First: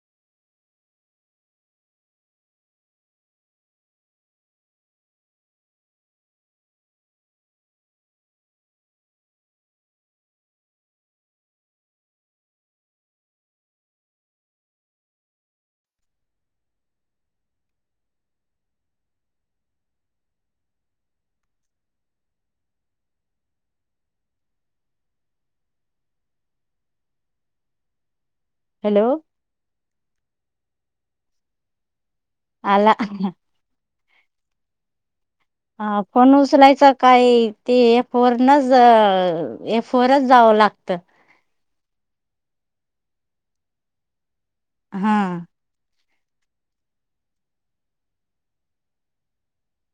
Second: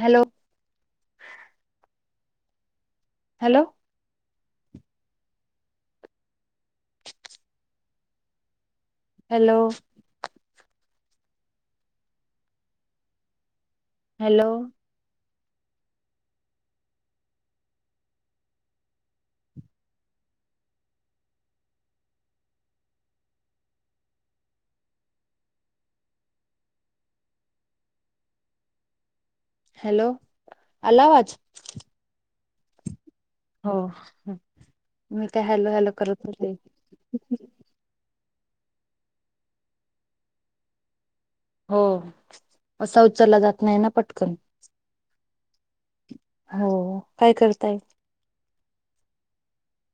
Hello hello hello hello hello hello आला आवाज आला हो मी काय हॅलो हॅलो हा करत पण होते उचलायचा काय ते फोरनच ए फोरच जावं लागत. हो असा उचलला जात नाही ना पटकन. हा हो काय करताये.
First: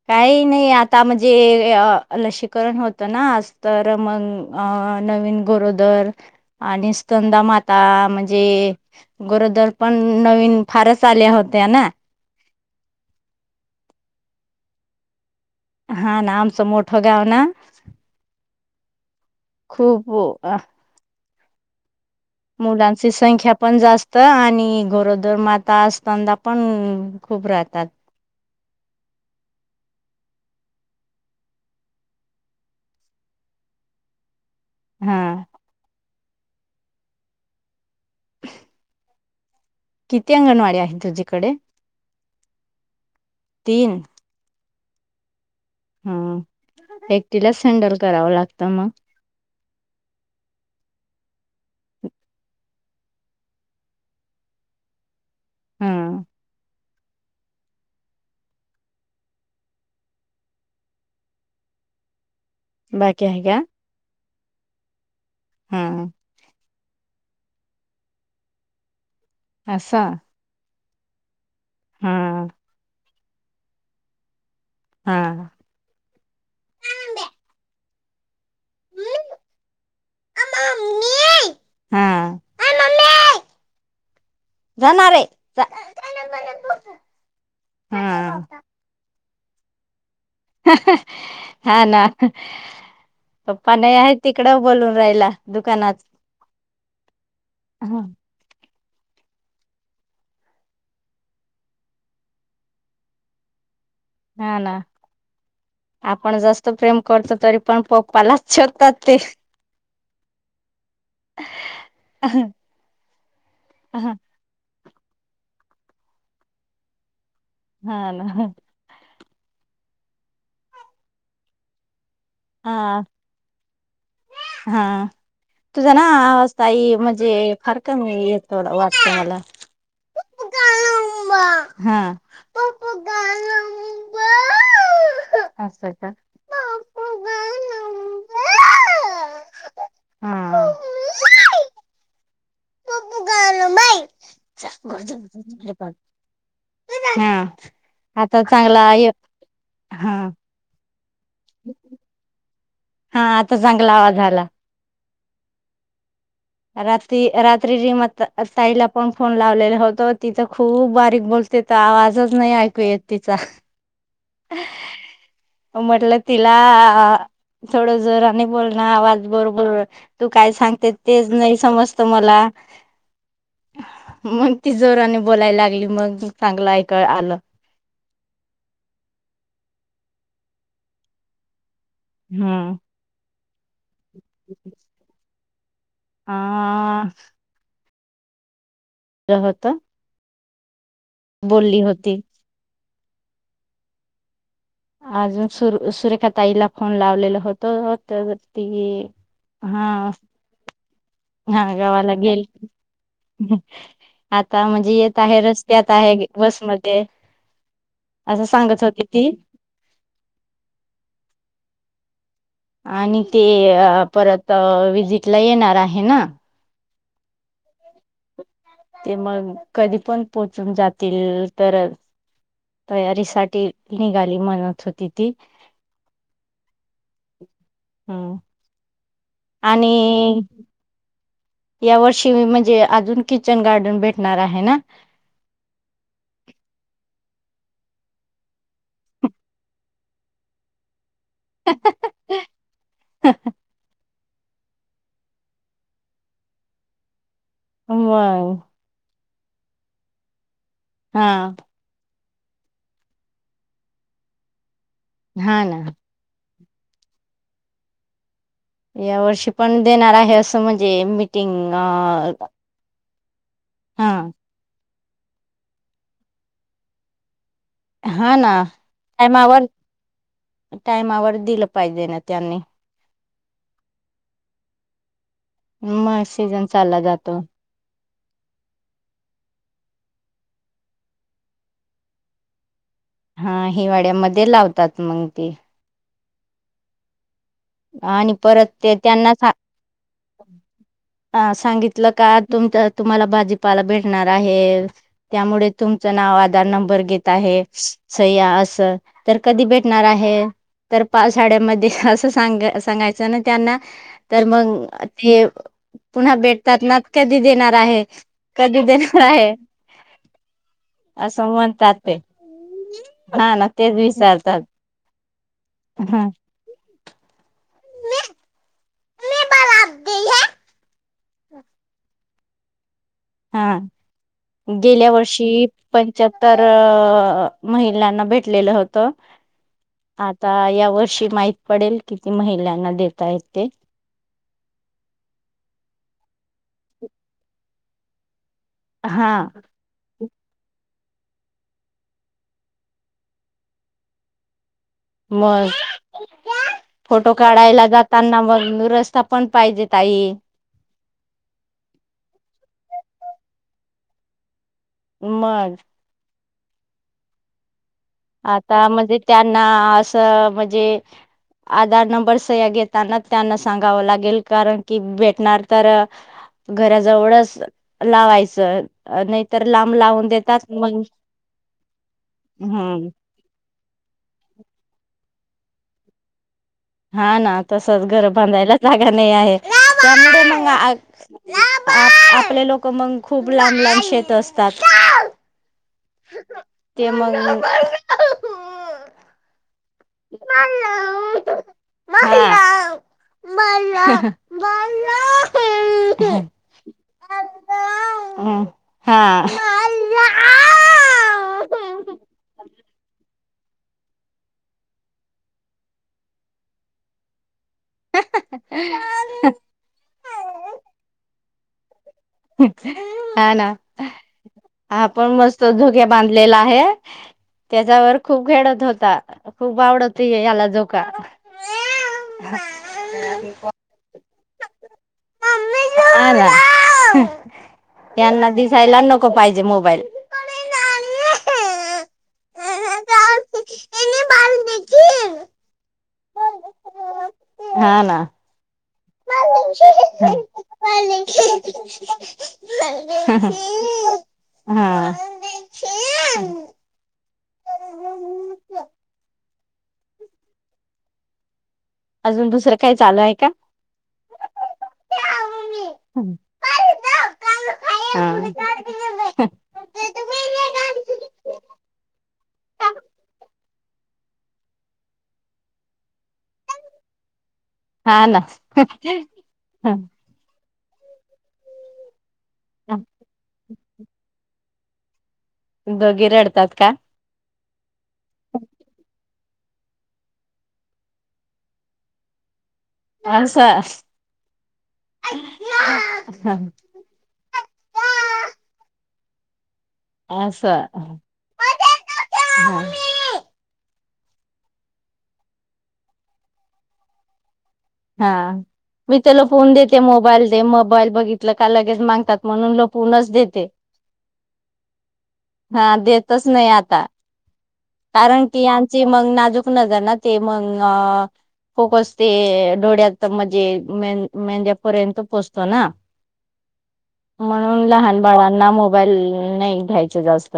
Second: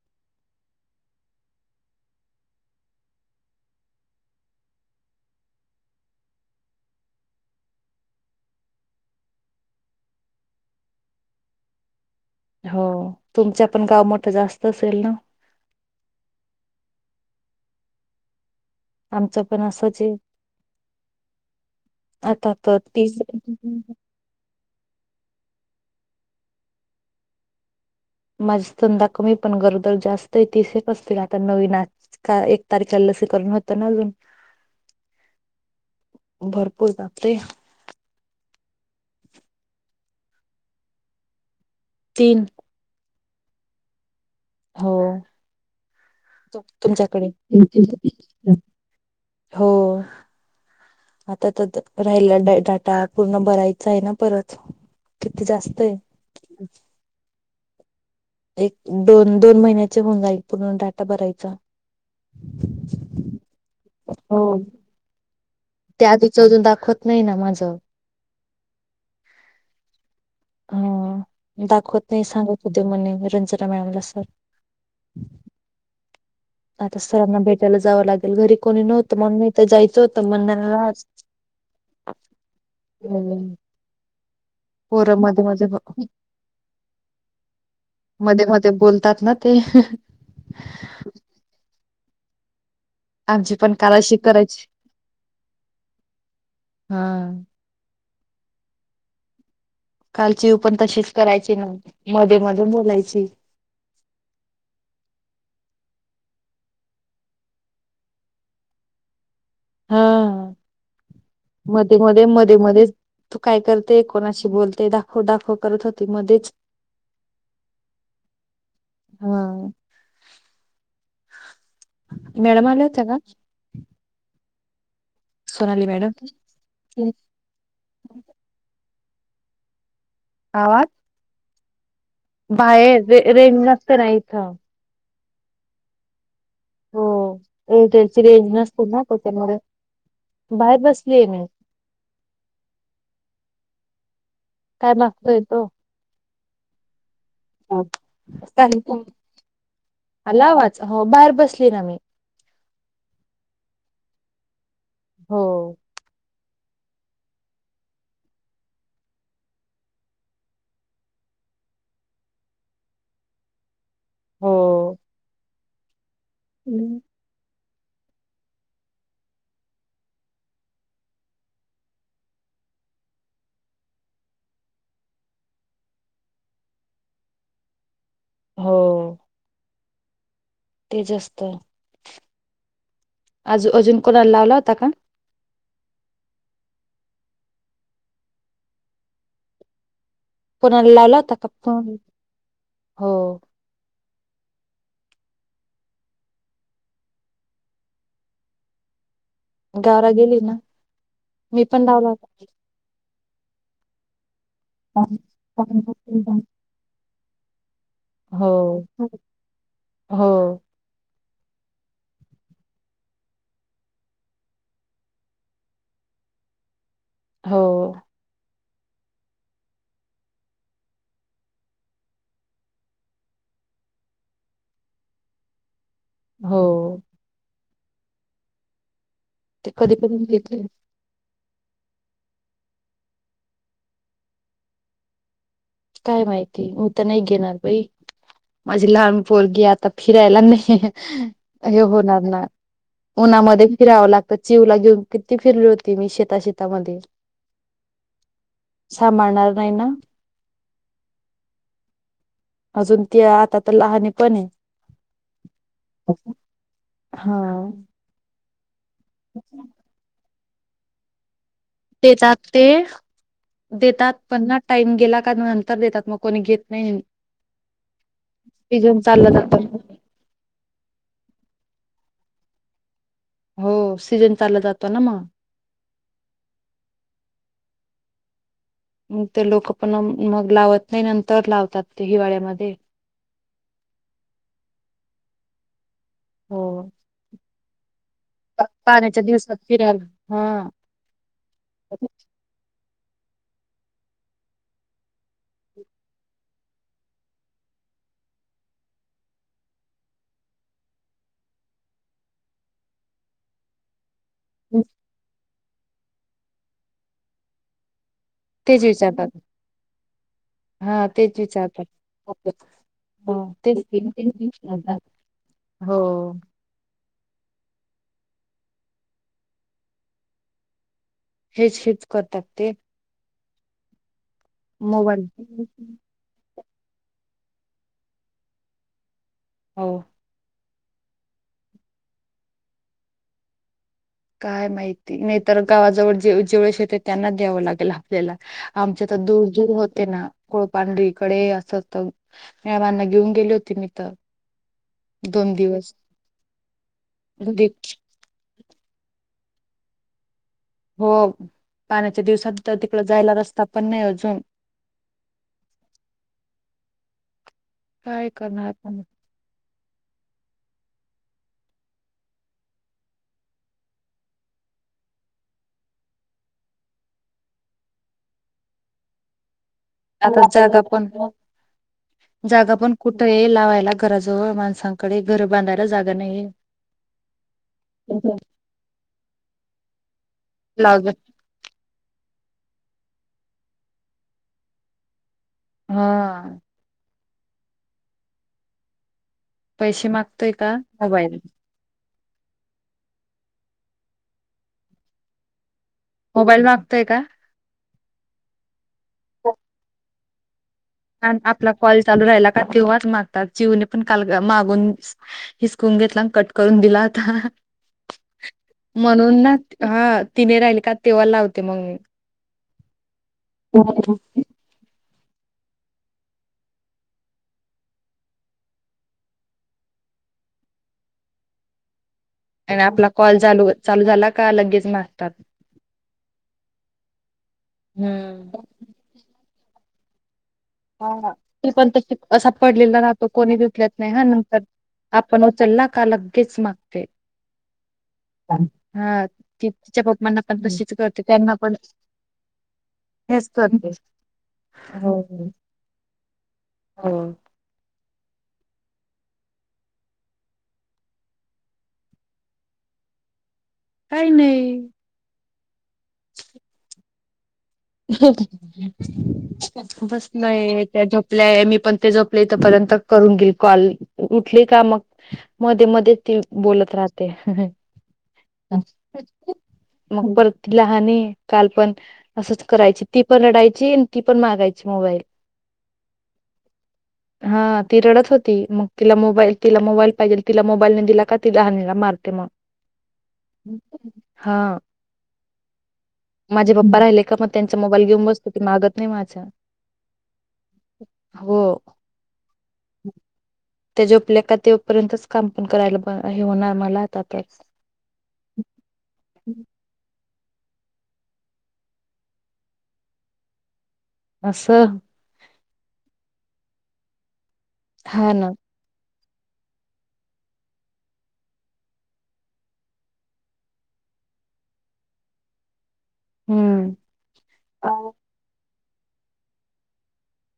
काही नाही आता म्हणजे अ लसीकरण होतं ना आज तर मग अं नवीन गरोदर आणि स्कंदा माता म्हणजे गरोदर पण नवीन फारच आल्या होत्या ना. हो तुमच्या पण गाव मोठं जास्त असेल ना. हा ना आमच मोठ गाव ना आमचं पण असंच खूप आहे अ आता तर मुलांची तीस संख्या पण जास्त आणि गरोदर माता आस्पंदा पण खूप राहतात. मा आस्कंदा कमी पण गरोदर जास्त आहे. तिशेक असतील आता नवीन आज एक तारखेला लसीकरण होतं ना अजून. हम्म भरपूर जाते किती अंगणवाडी आहे तुझीकडे तीन तीन हो ह तुमच्याकडे एकटीलाच हँडल करावं लागतं मग हो आता त द राहिला ड डाटा पूर्ण बरायचा आहे ना परत किती जास्त आहे. हा एक दोन दोन महिन्याचे होऊन जाईल पूर्ण डाटा भरायचा. बाकी हाय क्या हो त्या [unintelligible] दाखवत नइना माझ अससा हा दाखवत नाही सांगत होद्या म्हणे घर [unintelligible] मॅमला सर हा आता सरांना भेटायलाच जाव लागेल घरी कोणी नवतं मग म जायचं होत [unintelligible] हा [inaudible] हा म्ह पोर जाणार आहे मध्ये [inaudible] मध्ये मध्ये हा मध्ये बोलतात ना ते [inaudible] [inaudible] हा ना ह आमची पण पप्पा काल नाही आहे अशी तिकड करायची बोलून राहिला दुकानात हा ह काल चीूवू पण तशीच करायची ना मध्ये मध्ये बोलायची ह ना आपण जास्त प्रेम करतो तरी पण पप्पालाच शकतात ते हा मध्ये मध्ये मध्ये मध्ये तू काय करते हा कोणाशी बोलते दाख हो दाखव करत होती मध्येच हा ना हा [inaudible] मॅडम आल्या त्या का हां सोनाली तुझा ना मॅडम आजताई म्हणजे फार कमी येतो [unintelligible] झाला आवाज हा बाहेर रे रेंज नसते ना इथं असये का हो एअरटेलची रेंज नसते ना त त्याच्यामुळे बाहेर बसली आहे मी [unintelligible] काय बाइ मागतोय तो [unintelligible] हा आता चांगला [unintelligible] हा आला आवाज हो बार- बसलीय ना मी हा आता चांगला आवाज झाला हो रात्री रात्री र म ताईला पण फोन लावलेला होतो तिथं खूप बारीक बोलते त आवाजच नाही ऐकू येत तिचा हो म्हटल तिला थोडं जोराने बोलण आवाज बरोबर तू काय सांगते तेच नाही समजत मला मग ती जोराने बोलाय लागली मग चांगलं ऐक आलं हो ते जास्त हम आजू अजून कोणाला लावला होता का हा जहता कोनाला लावला होता का फोन हो अजून सुर सुरेखा ताईला फोन लावलेल होत त्या त गारा गेली ना ह्या मी पण लावला गावाला होता गेली. हम आता म्हणजे हो. येत आहे रस्त्यात आहे बसमध्ये. असं सांगत होती ती हो-हो, आणि ते परत विजिट ला येणार आहे ना. हो, ते मग कधी पण पोहोचून जातील तर तयारीसाठी निघाली म्हणत होती ती. हो, हम, ते कधी-कधी घेतले. या वर्षी मी म्हणजे अजून किचन गार्डन भेटणार आहे ना. काय माहिती मू तर नाही घेणार भाई माझी लहान पोरगी आता फिरायला नाही. हे होणार ना उन्हामध्ये फिरावं लागत. चिवला घेऊन किती फिरले होते मी शेता शेतामध्ये. होय, नार नाही ना. हा, अजून ते आता तर लहने पण हाय. हा ना, हा या वर्षी पण देणार आहे अस. म्हणजे. टिंग आ. देतात ते देतात पनना टाईम. गेला का नंतर देतात मग कोणी घेत नाही. हा ना सीझन चालला जातो टामावर टायमावर. दिलं पाहिजे ना त्यांनी, हो सीजन चालला जातो ना मग. मग सीजन चालला जातो. ते लोक पण मग लावत नाही नंतर लावतात ते हिवाळ्यामध्ये. हा हिवाळ्यामध्ये लावतात मंग ती. हो. आणि परत ते पाण्याच्या त्यांना दिवसात फिरायला हा. [inaudible] सांगितलं का तुमच. तुम्हाला भाजीपाला भेटणार आहे त्यामुळे तुमचं नाव आधार नंबर घेत आहे स्या अस तर कधी भेटणार आहे तर पाशाड्यामध्ये अस. सांग सांगायचं आणि त्यांना. तर मग ते. पुन्हा भेटतात नात कधी देणार आहे. कधी तेच देणार विचारतात आहे हा तेच असं विचारतात म्हणतात ते तेच हा ना तेच विचारतात त हो हा. हेच हच करतकते हा गेल्या वर्षी पंचार तर महिलांना भेटलेलं होतं हो आता या वर्षी माहीित पडेल किती महिलांना दता आहेत ते काय माहिती नाहीतर गावाजवळ जे जेवढ शेते त्यांना द्यावं लागेल आपल्याला आमच्या तर हा दूर दूर होते ना कोुळपांढरी कडे असं मेळमांना घेऊन गेली होती मी तर दोन मग दिवस फोटो घरी काढायला जाताना मग रस्ता पण पाहिजे ताई हो पाण्याच्या दिवसात तर तिकड जायला रस्ता पण नाही अजून मग काय करणार आता आपण म्हणजे त्यांना म्हणजे आधार नंबर सह्या घताना त्यांना सांगा लागेल कारण की भेटणार तर घराजवळ लावायच तर लांब लावून आता देतात जागा मग पण हम्म हे लावायला घराजवळ माणसांकडे घरं बांधायला जागा नाही हा ना तसच घरं बांधायला लाग नाही आहे मुढ मा लावज आ आपले लोक मग खूप लांब लाब शेत असतात हा ते मग पैसे मागतोय का मोबाईल मला मला मला मोबाईल मागतोय का हा मला आणि चिवू ने पण काल मागून हिसकून घेतला कट करून दिला आता म्हणून ना हा तिने राहिल का तेव्हा लावत ति मंग हा ना आप पण मस्त झोक्या बांधलेला आहे त्याच्यावर खूप खेडत होता खूप आवडत याला झोका आणि आपला कॉल चालू चालू झाला का लगेच मागतात आला यांना हम्म. दिसायला नको पाहिजे मोबाईल हा त पण त असा पडलेला राहतो कोणी दिसल्यात नाही हा नंतर आपण उचललातो का लगगेच मागते हा ना हा ती तिच्या पप्पांना पण तशीच करते त्यांना पण हेच करते. हा हो हो [inaudible] अजून दुसरं काही चालू आहे का काही नाही ह बस नाही त्या झोपल्याय मी पण ते झोपलेथ पर्यंत करून घेल कॉल उठले का मं मध्ये मध्ये ती बोलत राहते हा ना मग बर लहान आहे कालपण असं करायची ती पण रडायची आणि ती पण मागायची ची मोबाईल दोघे रडतात का हा ती रडत होती मग तिला मोबाईल तिला मोबाईल पाहिजे तिला मोबाईल न दिला का ति लहान ल मारते मग असा हा माझे पप्पा राहिले का मग त्यांचा मोबाईल घेऊन बसतो की मागत नाही माझा असा हो त्या झोपल्या का तेपर्यंतच काम पण करायला हे होणार मला आता तरच हा मी त्याला फोन देते मोबाईल ते मोबाईल बघितलं का लगेच मागतात म्हणून लपलूनच देते. अससहा हा देतच नाही आता हा कारण ना की यांची मग नाजूक नजर ना ते मग आ खुपसते. थोड्यात म्हणजे मे मेंद्यापर्यंत पोहोचतो ना. हम्म म्हणून लहान बाळांना मो ल नाही घ्यायचं जास्त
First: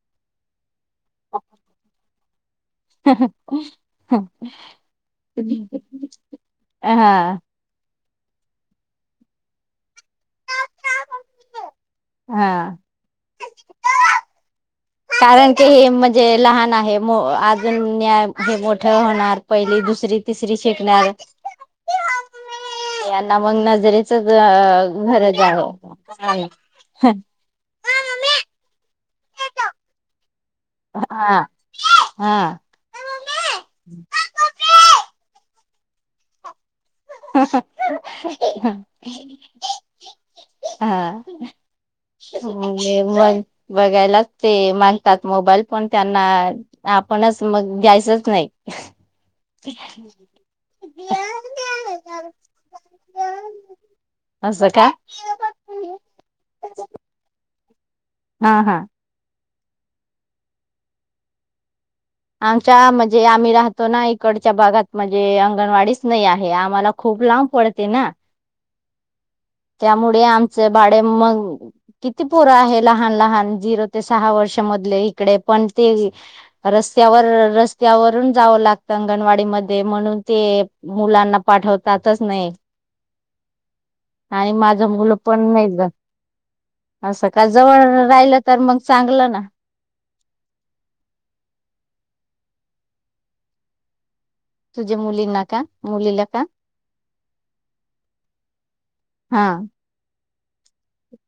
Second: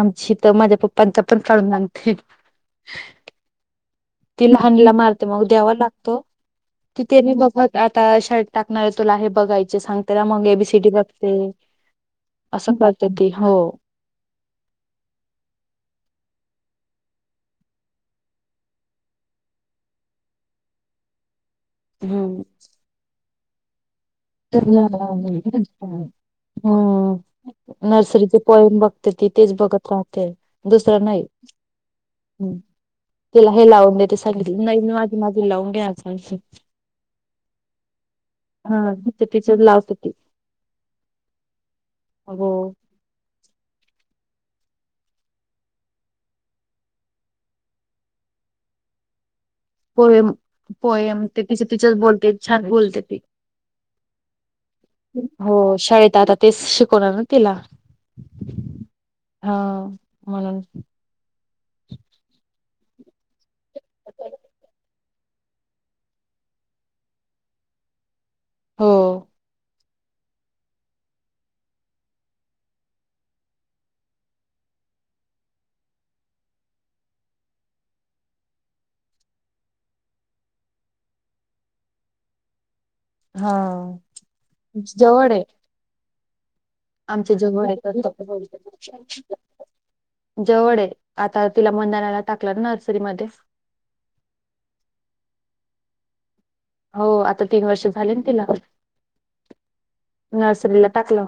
आमची तर माझ्या पप्पांचा पण काढून लागते. हा हा ती लहानला मारते मग द्यावा लागतो. ति त्याने हा बघत आता शाळेत टाकणार आहे. तुला हे बघायचे सांगते ना मग हे ए बी सि डी बघते. असं हा बगत दे हो कारण की हे म्हणजे लहान आहे अजून हे मोठं होणार पहिली दुसरी तिसरी शिकणार. हम् यांना मग ना जरीे ह नर्सरीचे पॉयम बघ तर तिथेच बघत राहते दुसर नाही. हा हम हा तिला हे लावून देतेस सांगितलं नाहीस माझ माझं लावू. [inaudible] हा कितीच लाऊ मी म्हण बघायला काय लागतंय मागतात मोबाईल पण त्यांना आपणच मग घ्यायचच नाही. पोयम पोयम ते तिच तिच बोलते छान बोलते ती असं का? हो शाळेत आता तेच शिकवणार. तिला हा हा हा म्हणून आमच्या म्हणजे आम्ही राहतो ना इकडच्या भागात म्हणजे अंगणवाडीच नाही आहे आम्हाला खूप लांब पडते ना. हो त्यामुळे आमचे बाडे मग किती पुरं आहे लहान लहान जिरो ते सहा वर्ष मधले इकडे पण ते रस्ते रस्त्यावर रस्त्यावरून जावं लागत अंगणवाडी मध्ये म्हणून ते मुलांना पाठवतातच नाही. हा आणि माझं मुलं जवळ पण आहे नाही ज असं आमच्या का आहे जवळ तसं. राहिलं तर मग चांगलं ना जवळ आहे आता तिला मंदानाला टाकलं ना नर्सरी मध्ये तुझ्या मुलींना का मुलीला का? हो आता तीन वर्ष झाले तिला हा नर्सरीला टाकला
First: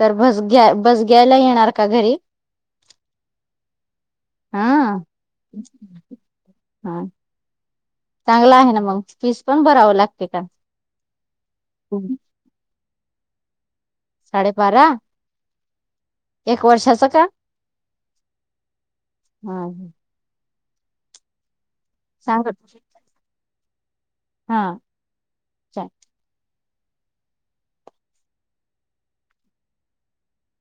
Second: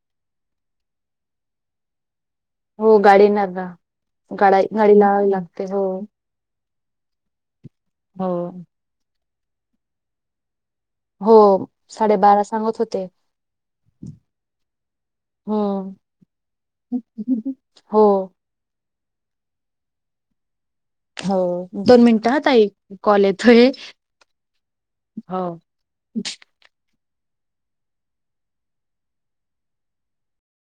तर भस घ्या भस घ्यायला येणार का घरी हो गाडीणार गा हा गाडी लाहावी लागते हो हा हो चांगलं आहे ना मग फीस पण बरावं लागते का हो साडेबारा सांगत होते ते साडेबारा हम्म एक वर्षाचं का हो हम् ह हो दोन मिनिट हा सांग ताई कॉल येतोय हा हो